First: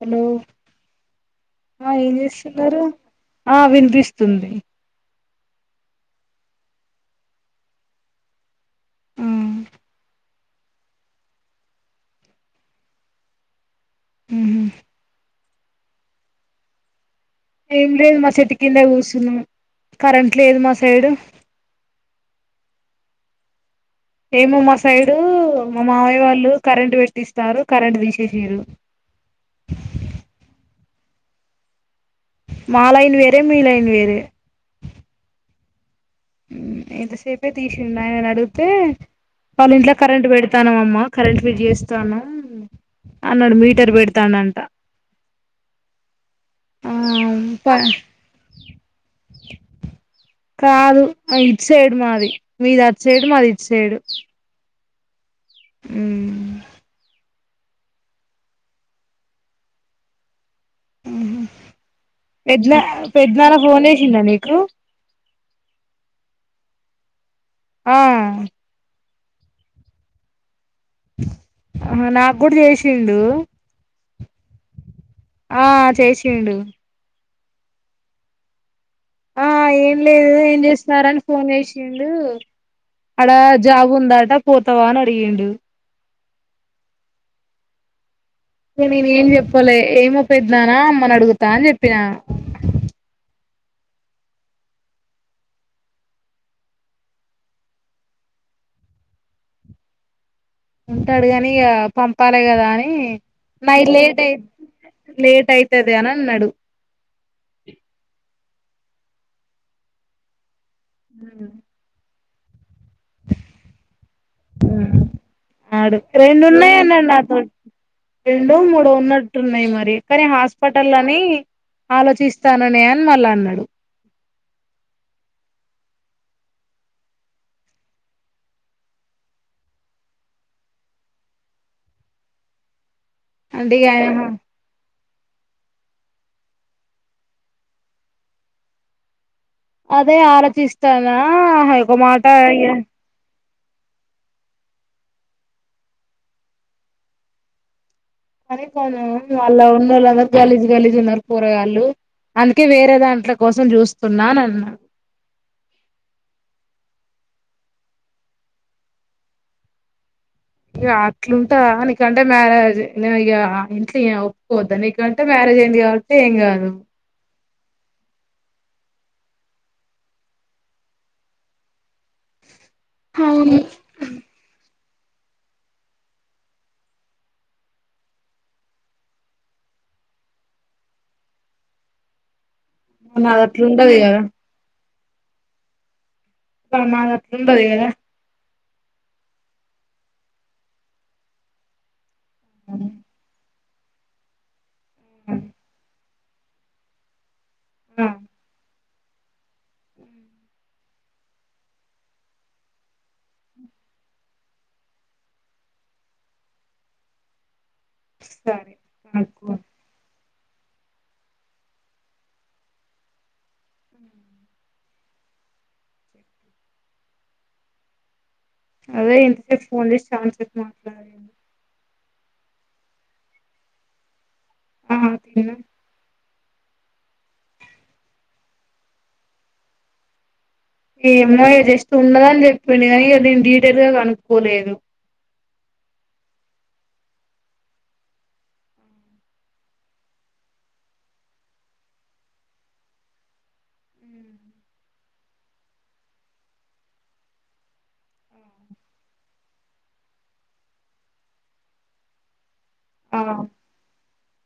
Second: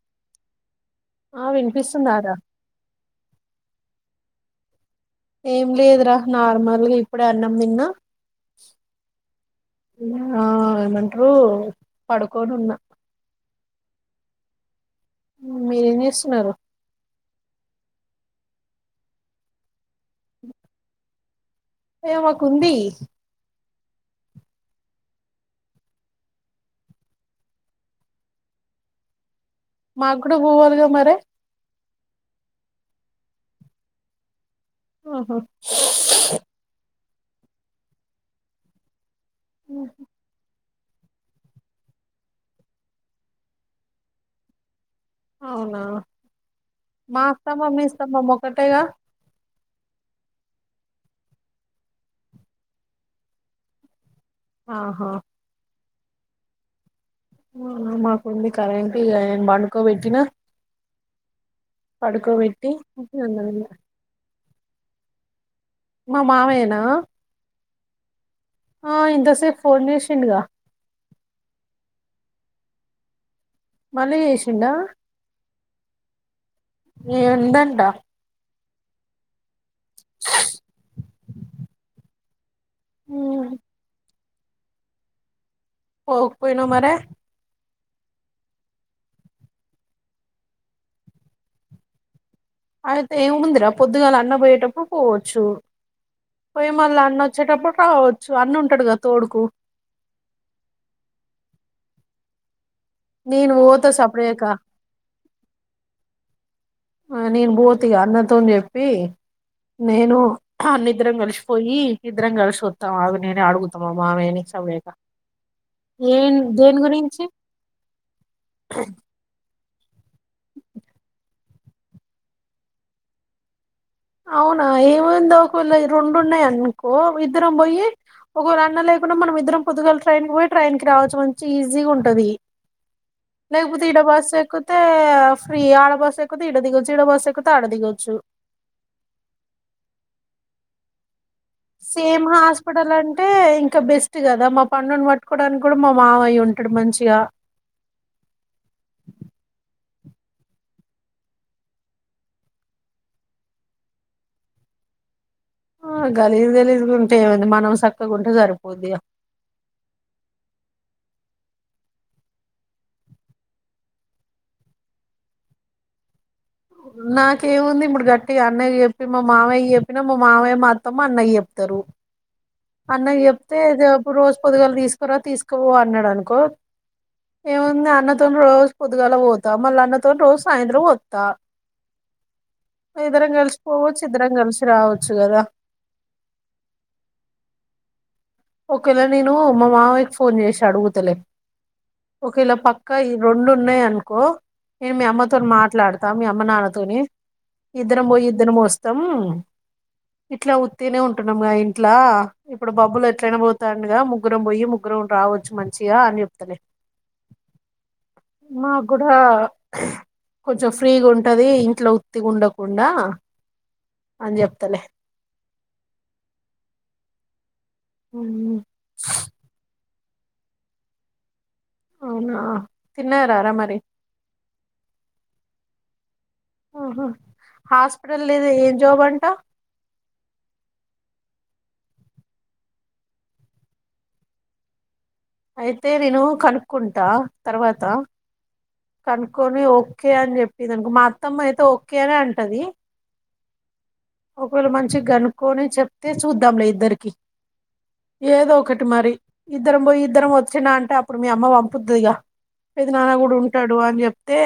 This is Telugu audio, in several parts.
హలో ఆ ఏం చేస్తున్నారు ఆ వినిపిస్తుంది ఏం లేదురా నార్మల్గా ఇప్పుడె అన్నం తిన్న [unintelligible] ఆ ఏమంటరు పడుకోని ఉన్నా మీరేం చేస్తున్నారు ఏం లేదు మా చెట్టు కింద కూర్చున్నం కరెంట్ లేదు మా సైడు ఏమాకు ఉంది ఏమో మా సైడు మా మావయ్య వాళ్ళు కరెంట్ పెట్టిస్తారు కరెంట్ తీసేసిరు మాక్కూడా పోవాలగా మరే మాలైన్ వేరే మీలైన్ వేరే ఓహో మ్ ఎంతసేప్ చెప్పే తీసిండు ఆయనను అడిగితే వాళ్ళింట్లొ కరంట్ పెడి తానం అమ్మ కరెంట్ ఫిట్ చేస్తానం అన్నాడు మీటర్ పెడతనంట అవునా మా ప స్థంభం మీ స్థంభం ఒకటేగా కాదు అ ఇటుసైడు మాది మీది అటుసైడు మాది ఇటుసైడు ఆహా ఉమ్ ఆహా మాకుంది కరెంట్ ఇగ ఆయను బండుకోబెట్టినా పెద్నా అన్నం పెద్ద్నాన్న తిన్న ఫోన్ చేసిండనే ఉ మా మావయ్యనా ఆ ఆ ఇంతసేపు ఫోన్ చేసిండు గా ఆహ నాగ్గుడ చేసిండు మళ్ళీ చేసిండా ఆ చేసిండు ఇయాల ఉందంట ఆ ఏ ఏం లేదు ఏం చేస్తున్నారని ఫోన్ చేసిండు అడా జాగ ఉందట పోతవా అనడిగిండు పోకపోయినవ్ మరే ఇగ నేనేం చెప్పలే ఏమొ పెద్నాన్నా అమ్మని అడుగుతా అని చెప్పినా అయితే ఏముముందిరా పొద్దుగాల అన్న పోయేటప్పుడు పోవచ్చు పోయే మళ్ళీ అన్న వచ్చేటప్పుడు రావచ్చు అన్న ఉంటాడు కదా తోడుకు ఉంటాడు కాని ఇగ పంపాలి కదా అని నీ నేను పోతా నైట్ లేట్ అయ్ సపరేక లేట్ అయితది దే అనన్నాడు ఆ నేను బోతిగా అన్న తోన్చెప్ చెప్పి నేను ఆ మనిద్రం కలిసిపోయి ఇద్దరం కలిసి వస్తాం ఆగు నేనే అడుగుతా మా మామయ్యని సపడేక అడు ఏం రెండు దేని ఉన్నాయిన్నండి గురించి నాతోని రెండు మూడు ఉన్నట్టున్నాయి మరి కానీ హాస్పిటల్ అని ఆలోచిస్తాన్ననే అని మళ్ళా అన్నాడు అవునా ఏమైందో ఒకవేళ రెండు ఉన్నాయి అనుకో ఇద్దరం పోయి ఒకవేళ అన్నా లేకుండా మనం ఇద్దరం పొదుగాల ట్రైన్కి పోయి ట్రైన్కి రావచ్చు మంచి ఈజీగా ఉంటుంది అంటే లేకపోతే ఇగ ఇడ బస్ ఎక్కితే ఫ్రీ ఆడ బాస్ ఎకైకుతే ఇడ దిగుచ్చు ఇడ బాస్ ఎక్కుతే ఆడ దిగొచ్చు అదే ఆరాచిస్తాను ఆహ ఒక సేమ్ మాట ఇగ హాస్పిటల్ అంటే ఇంకా బెస్ట్ కదా మా పండుని పట్టుకోవడానికి కూడా మా మావయ్య ఉంటాడు మంచిగా అదే‌ కానీ వాళ్ళ ఉన్న వాళ్ళా గలీజు గలీజు ఉన్నారు పోరగాళ్ళలు అందుకే వేరే దాంట్ల కోసం చూస్తున్నా అని అన్నా ఆ గలీజ్ గలీజ్గుంటే ఏముంది మనం చక్కగుంటే సరిపోద్దిగ ఇక అట్లుంటదా నీకంటే మ్యారేజ్ ఇక ఇంట్లో ఏం ఒప్పుకోవద్దా నీకంటే మ్యారేజ్ అయింది కాబట్టి ఏంకాదు నా ఇంకేముంది ఇప్పుడు గట్టిగ అన్నయ్య చెప్పి మా మామయ్య చెప్పినా మా మామయ్య మా అత్తమ అన్నయ్య కు చెప్తరు అన్నకు చెప్తే అప్పుడు రోజు పొదుగాలు తీసుకు తీసుకుపొ అన్నడు అనుకో ఏముంది అన్నతోని రోజు పొద్దుగాల పోతా మళ్ళ అన్నతోని రోజు సాయంత్రం వస్తా ఇద్దరం నాది కలిసి అట్లుండదు పోవచ్చు కదా ఇద్దరం కలిసి రావచ్చు స్గద [unintelligible] మాదట్లుండదు గదా ఓకే లె నేను మా మామయ్యకి ఫోన్ చేసి అడుగుతలే ఒకేళ పక్క ఈ రెండు ఉన్నాయి అనుకో నేను మీ అమ్మతోని మాట్లాడుత తా మీ అమ్మ నాన్న తోని ఇద్దరం ఆ పోయి ఇద్దరం వస్త త్తం ఇట్లా ఉత్తిగనే ఉంటున్నాం గ ఇంట్లా ఇప్పుడు బబ్బులు ఎటైనబోతాండగా ముగ్గురం పోయి ముగ్గురం రావచ్చు మంచిగా అని చెప్తలే సరే మా కూడా కనుక్కో కొంచెం ఫ్రీగ ఉంటది ఇంట్లో ఉత్తిగ ఉండకుండా అని చెప్తలే ఉమ్, అదే ఎంత కి ఫోన్ చేస్ చఛాన్సెస్ మాట్లాడడి [inaudible] అవునా తిన్నార రా మరి ఆ ఆహ హాస్పిటల్ ఇది ఏం జాబ్ అంటా ఏమోయ జెస్ట్ ఉండదని చెప్పిండు కానీ ఇక నేను డీటెయిల్ గా కనుక్కోలేదు అయితే నేను కనుక్కుంటా తర్వాత కనుక్కొని ఓకే అని చెప్పిందనుకొ మా అత్తమ్మ అయితే ఓకే అనే అంటది ఒకవేళ మంచి కనుక్కొని చెప్తే చూద్దాంలే ఇద్దరికి ఏదో ఒకటి మరి ఇద్దరం పోయి ఇద్దరం వచ్చినా అంటే అప్పుడు మీ అమ్మ పంపుద్ది ఇగ పెది నాన్న ఆ కూడా ఉంటాడు అని చెప్ తే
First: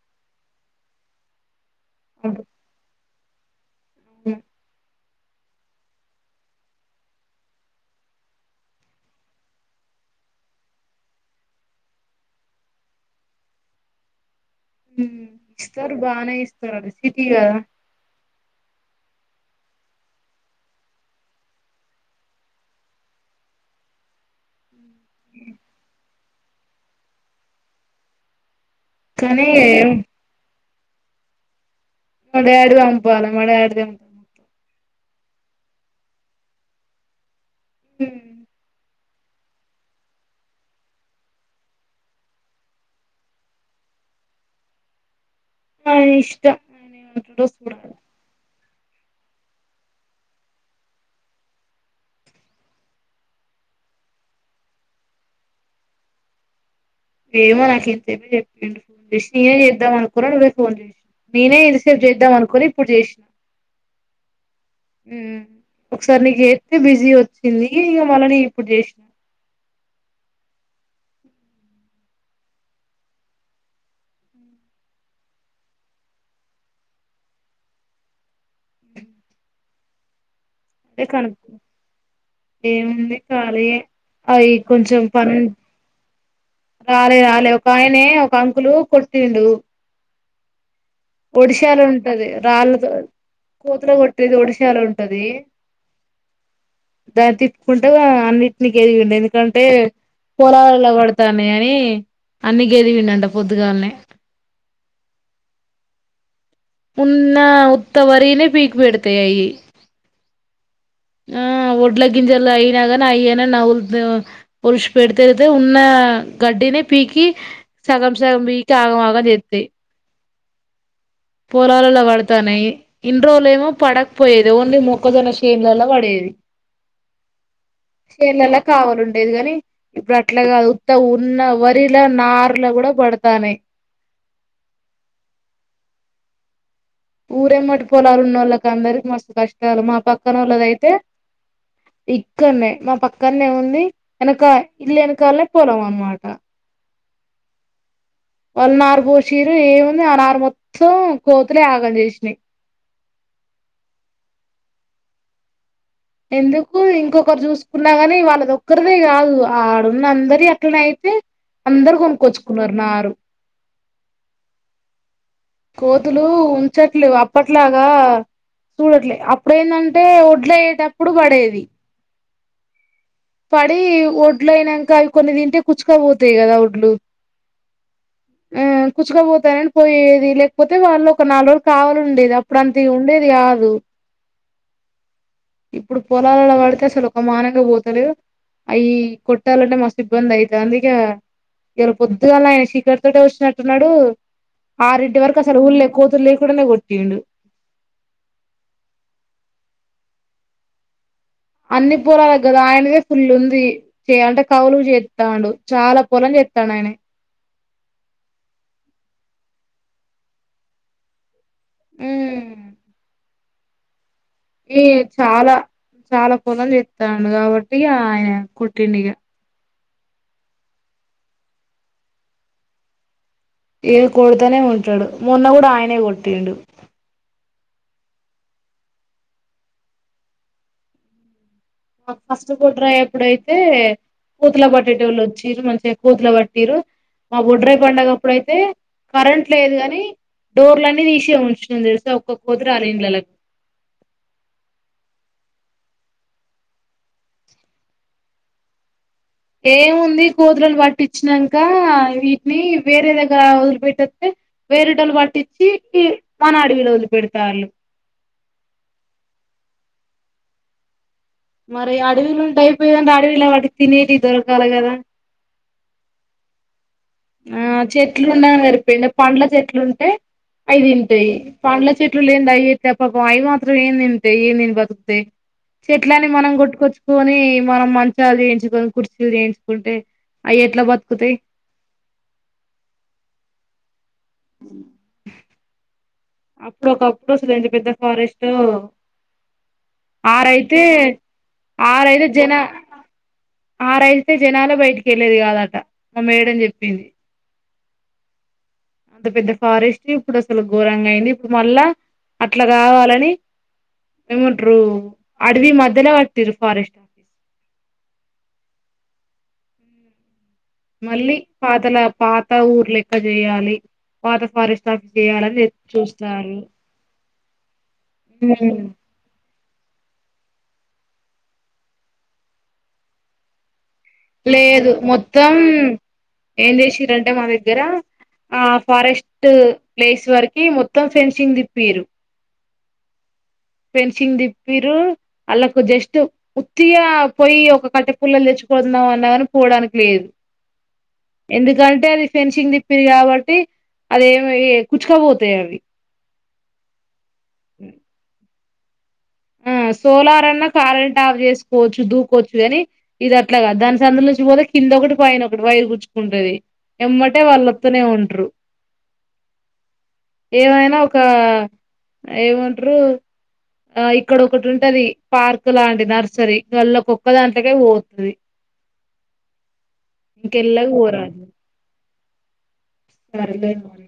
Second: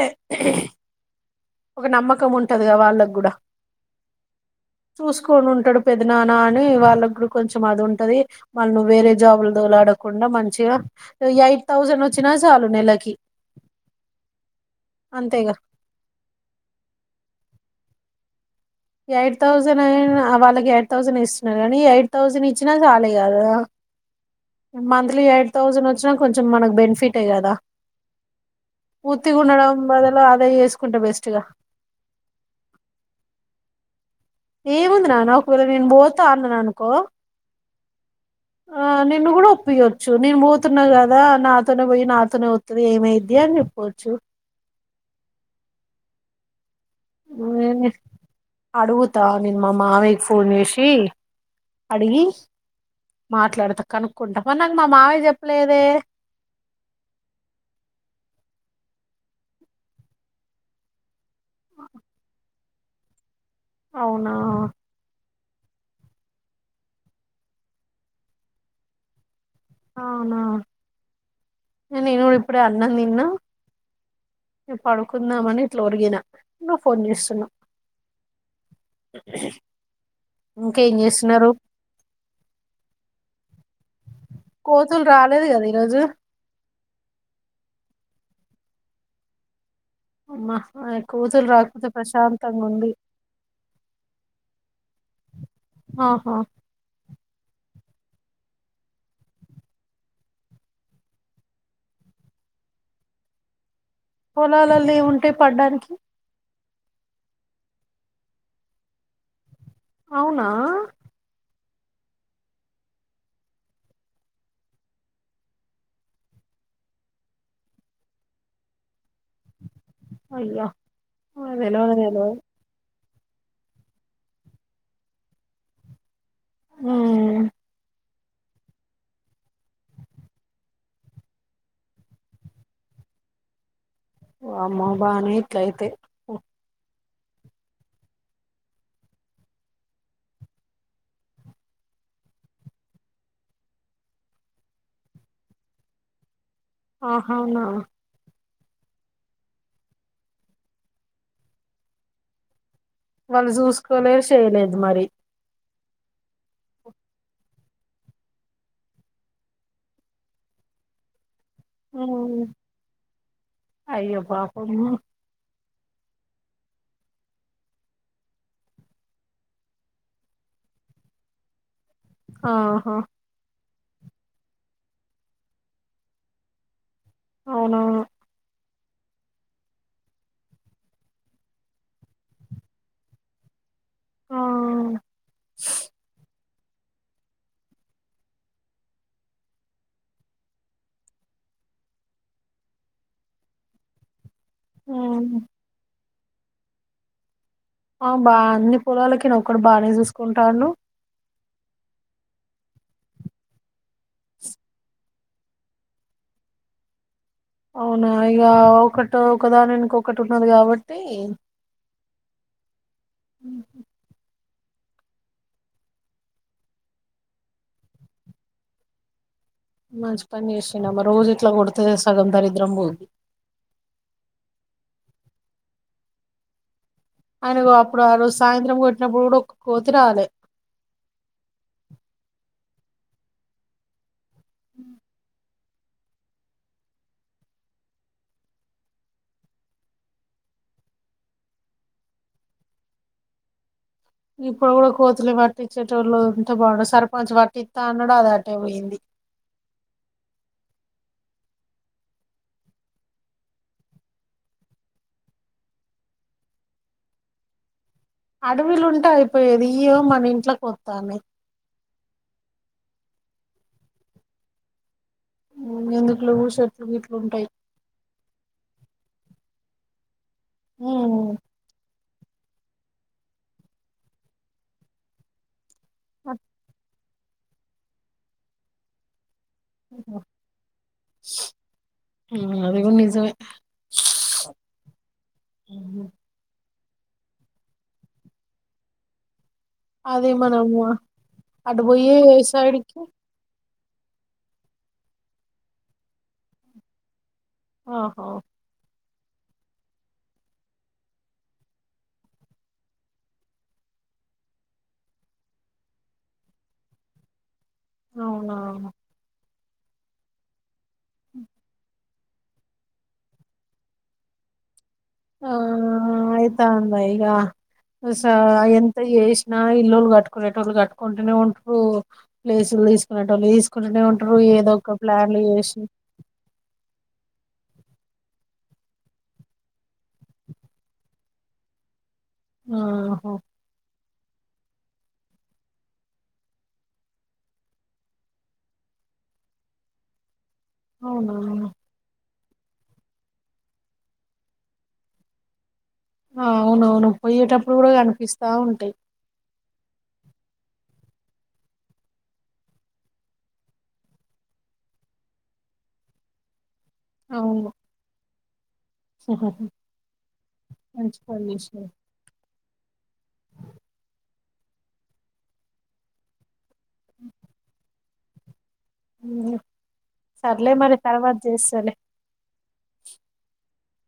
ఒక నమ్మకం అబ్ ఉంటదిగా వాళ్ళకు చూసుకొని ఉంటడు పెద్దనానా అని వాళ్ళకి కూడా కొంచెం అది ఉంటది. వాళ్ళ ను వేరే జాబుల దేవలాడకుండా మంచిగా ఎయిట్ థౌసండ్ వచ్చినా చాలు నెలకి. ఉ అంతేగా ఇస్తారు బానే ఇస్తారు సిటీ కదా ఎయిట్ థౌసండ్ అయినా వాళ్ళకి ఎయిట్ థౌసండ్ ఇస్తున్నారు. కానీ ఎయిట్ థౌసండ్ ఇచ్చినా చాలు ఇక మంత్లీ ఎయిట్ థౌసండ్ వచ్చినా కొంచెం మనకు బెనిఫిటే కదా. ఉత్తిగ కానీ ఉండడం బదులు అదే చేసు కుంటే బెస్ట్గా మ డాడి పంపాల మ డాడి [unintelligible] అంప ఏముంది నాన్న ఒకవేళ నేను పోతా అన్నాను అనుకో హ ఆ నిన్ను కూడా ఒప్పియచ్చు. నేను పోతున్నా కదా నాతోనే పోయి నాతోనే వత్తది. ఏమైద్ది అని చెప్పోచ్చు. ఇష్టం [unintelligible] అడుగుతా నేను మా మావయ్యకి ఫోన్ చేసి అడిగి మాట్లాడతా కనుక్కుంటా మారీ నాకు మా మావయ్య చెప్పలేదే ఏమో నాకు ఏం తేలియట్లేదు. ఋషియే చేద్దాం అనాకున్నాడు నువ్వే ఫోన్ జెసి నేనే ఎంతసేపు చేద్దాం అనుకుని ఇప్పుడు చేసిన అవునా ఒకసారి నీకు చెత్తే బిజీ వోచ్చింది. ఇక మళ్ళ నికు ఇప్పుడు చేసినా అవునా. నేను ఇప్పుడే అన్నం తిన్నా పడుకుందామని ఇట్లా ఒరిగిన నువ్వు ఫోన్ చేస్తున్నావు. ఇంకేం అదే కనుకొ చేస్తున్నారు ఏముంది సాలే [unintelligible] అయి కొంచెం కోతులు పని రాలేదు కదా ఈరోజు రాలే రాలే ఒక ఆయనే కాంకులు కొట్టిండు. అమ్మ ఒడిశలో ఉంటది. రాళ్ళతో ఉంది కోతులను కొట్టేది ఒడిశలో ఉంటది. ఆహా దాన్ని తిప్పుకుంటే అన్నింటినీ గేదివిండు ఎందుకంటే పొలాలల్లో పడతాన్నాయి అని అన్ని గేదివిండు అంట పొద్దుగాలనే పొలాలలో ఏ ఉంటయి. పడ్డానికి ఉన్న ఉత్త వరీనే పీకి పెడుతాయి అయి అవునా ఆ ఒడ్ల గింజలు అయినా గాని అయ్యైన నవ్వులుతాయి ఓలుషు పెడితే ఐతే ఉన్న గడ్డినే పీకి సగం సగం పీకి ఆగం ఆగం చేత్తయి. అయ్యా పోలాలల్లో వాడతాన్నాయి. ఇన్ని రోజులు ఏమో పడకపోయేది ఓన్లీ మొక్కజొన్న షేన్లలో పడేది. అ చేన్ లాల్ల కావాల ఉండేది. గా నీ ఇప్పుడు అట్లా గాదు ఉత్తగా ఉన్న వరిలా నార్ల కూడా పడతాన్నాయి. ఓ ఆమ్మే బానే ఇట్ల అయితే ఊరేమ్మటి పొలాలు ఉన్నోళ్ళకి అందరికీ మస్తు కష్టాలు మా పక్కన వాళ్ళదయితే ఇక్కన్నే మా పక్కన్నే ఉంది. వెనక ఇల్లు వెనకాలనే పొలం అన్నమాట ఆహా అవునా వాళ్ళు నార్ పోషీరు ఏముంది. ఆ నారు మొత్తం కోతులే ఆగం జెసినాయి. వాళ్ళు చూసుకోలే చేయలేదు మరి ఎందుకు ఇంకొకరు చూసుకున్నా కాని వాళ్ళది ఒక్కరిదే కాదు ఆడున్న అందరియి అట్నే అయితే అందరు హ్ కొనుక్కొచ్చుకున్నారు నారు అయ్యో పాపము కోతులు ఉంచట్లేవ్ అప్పట్లాగా చూడట్లే అప్పుదెండంటే ఒడ్లయ్యేటప్పుడు పడేది. ఆహా పడి ఒడ్లు అయినంక అవి కొన్ని తింటే కూచ్చుక పోతాయి కదా ఒడ్లు అవునా ఆ కుచ్చుకపోతన్నాయి పోయేది లేకపోతే వాళ్ళు ఒక నాలుగు రోజులు కావాలీ ఉండేది. అప్పుడు అంత ఇగ ఉండేది కాదు. ఆ ఇప్పుడు పోలలల్ల వా అయితే అసలు ఒక మానంగా పోతలేవ్ అవి కొట్టాలంటే మస్తు ఇబ్బంది. అయితంది ఇగ ఇయాలా పొద్దుగాన్నే ఆయన చీకటి తోటే వచ్చినట్టున్నాడు. ఆరు ఇంటి ఉమ్ వరకు ఆసలు ఉల్లే కోతుల్లెకుంటనే కొట్టిండు ఆ బ్బ అన్ని పొలాలకియన ఒక్కడు బానే చూసుకుంటాడు అన్ని పొలాలకు కదు అయినదే ఫుల్ ఉంది చే అంటే కవులుకు చేతండు చాలా పొలం చేతండు ఆయినే అవునా ఇగ ఒకటో ఒకదానేనుకా ఒకటి ఉన్నది కాబట్టి ఉ ఈ చాలా చాలా పొలలు చెస్తాండు కాబట్టి ఇగ ఆయిన కొట్టిండు ఇగా మంచి పని చేసిండమ్మా రోజు ఇట్లా కొడుతే సగం దరిద్రం పోవ్ ఏది కొడతానే ఉంటాడు మొన్న కూడా ఆయినే కొట్టిండు ఆయిన కొ అప్పుడు ఆ రోజు సాయంత్రం కొట్టినప్పుడు కూడా ఒక్క కోతి రాలే మాక్ ఫస్ట్ బొడ్రాయి అప్పుడైతే కోతుల బట్టేటోళ్ళు వచ్చిర్రు మంచి కోతులు పట్టిరు మా బొడ్రై పండగప్పుడు అయితే కరెంట్ లేదుగాని డోర్లు అన్ని తీసే ఉంచిన్నం తెలుసా ఒక్క కోతి రాలే ఇండ్లళ్ళకు ఇప్పుడు కూడా కోతులే పట్టిచ్చేటోళ్ళు ఉంటే బాగుండు సర్పంచ్ పట్టిత్త అన్నాడు. అది అటే పోయింది. ఏముంది కోతులను పట్టిచ్చినంక వీటిని వేరే దగ్గర వదిలిపెట్టత్తే వేరేటోల్లు పట్టించి మన అడవిలో వదిలి పెడతాళ్ళు. అడవిల ఉంటే అయిపోయేది. ఇయ్యో మన ఇంట్లోకోత్తాన్నయి. మరి అడవిల ఉంటే అయిపోయిదంటే అడవిలో వాటికి తినేవి దొరకాలి కదా ఎందుకులో ఊ షర్ట్ ఆ చెట్లు ఉండ మరి పిండ పండ్ల చెట్లుంటే అయి తింటయి పండ్ల చెట్ ట్లు లేంది అయ్యి దెబ్బకు అయ్యి మాత్రం ఏం తింటాయి ఏం తిని బతుకుతయి చెట్లని మనం కొట్టుకోచ్చు కొని మనం మంచాలు చేయించుకొని కుర్చీలు చేయించు కుంటే అవి ఎట్లా బతుకుతాయి అది గుడ నిజమే అప్పుడు ఒకప్పుడు అసలు ఎంత పెద్ద ఫారెస్టో అదే మనము అటుబొయ్యే సైడ్కి ఆ రైతే జనాలే బయటికేళ్ళేది కాదట మా మేడం చెప్పింది ఆహ అంత పెద్ద ఫారెస్ట్ ఇప్పుడు అసలు ఘోరంగా అయింది ఇప్పుడు మళ్ళా అట్లా కావాలని ఏమంటారు అడవి మధ్యనే పట్టిరు ఫారెస్ట్ అవునా మళ్ళీ పాతలా పాత ఊర్ లెక్క చేయాలి పాత ఫారెస్ట్ ఆఫీస్ ఆ చేయాలని ఆయి చూస్తారు తందా ఇగ స ఎంత చెస్ అ ఇల్లులు కట్టుకునే టోళ్ళు కట్టుకుంటేనే ఉంట్రూ ప్లేసులు తీసుకునే టోళ్ళు తీస్ లేదు మొత్తం ఏం చేసిరం అంటే మా దగ్గర ఆ ఫారెస్ట్ ప్లేస్ వరకి మొత్తం ఫెన్సింగ్ తిప్పిర్రు ఆహో ఫెన్సింగ్ తిప్పిరు వాళ్ళకు జస్ట్ ఉత్తిగా పోయి ఒక కట్టె పుల్లలు తెచ్చుకుతున్నాం అన్నా కాని పోవడానికి లేదు అవునవును ఎందుకంటే అది ఫెన్సింగ్ తిప్పిర్ కాబట్టి అదిమి కుచుకపోతాయి అవి అవునవును పోయేటప్పుడు కూడా కనిపిస్తా ఉం ట ఆ సోలార్ అన్నా కరెంట్ ఆఫ్ చేసుకోవచ్చు దూకోవచ్చు కాని ఇది అట్లాగాదు దాని సంద నుంచి పోతే కింద ఒకటి పైన ఒకటి వైర్ కూచ్చుకుంటది ఎమ్మటే అవును వాళ్ళప్తూనే ఉంటరు ఏమైనా ఒక మంచి పని చేసినవ్ ఏమంటారు ఇక్కడ ఒకటి ఉంటది పార్క్ లాంటి నర్సరీ వల్ల ఒొక్క దాంట్క పో ది సర్లే మరి తర్వాత చేస్తలే సరిలే మరి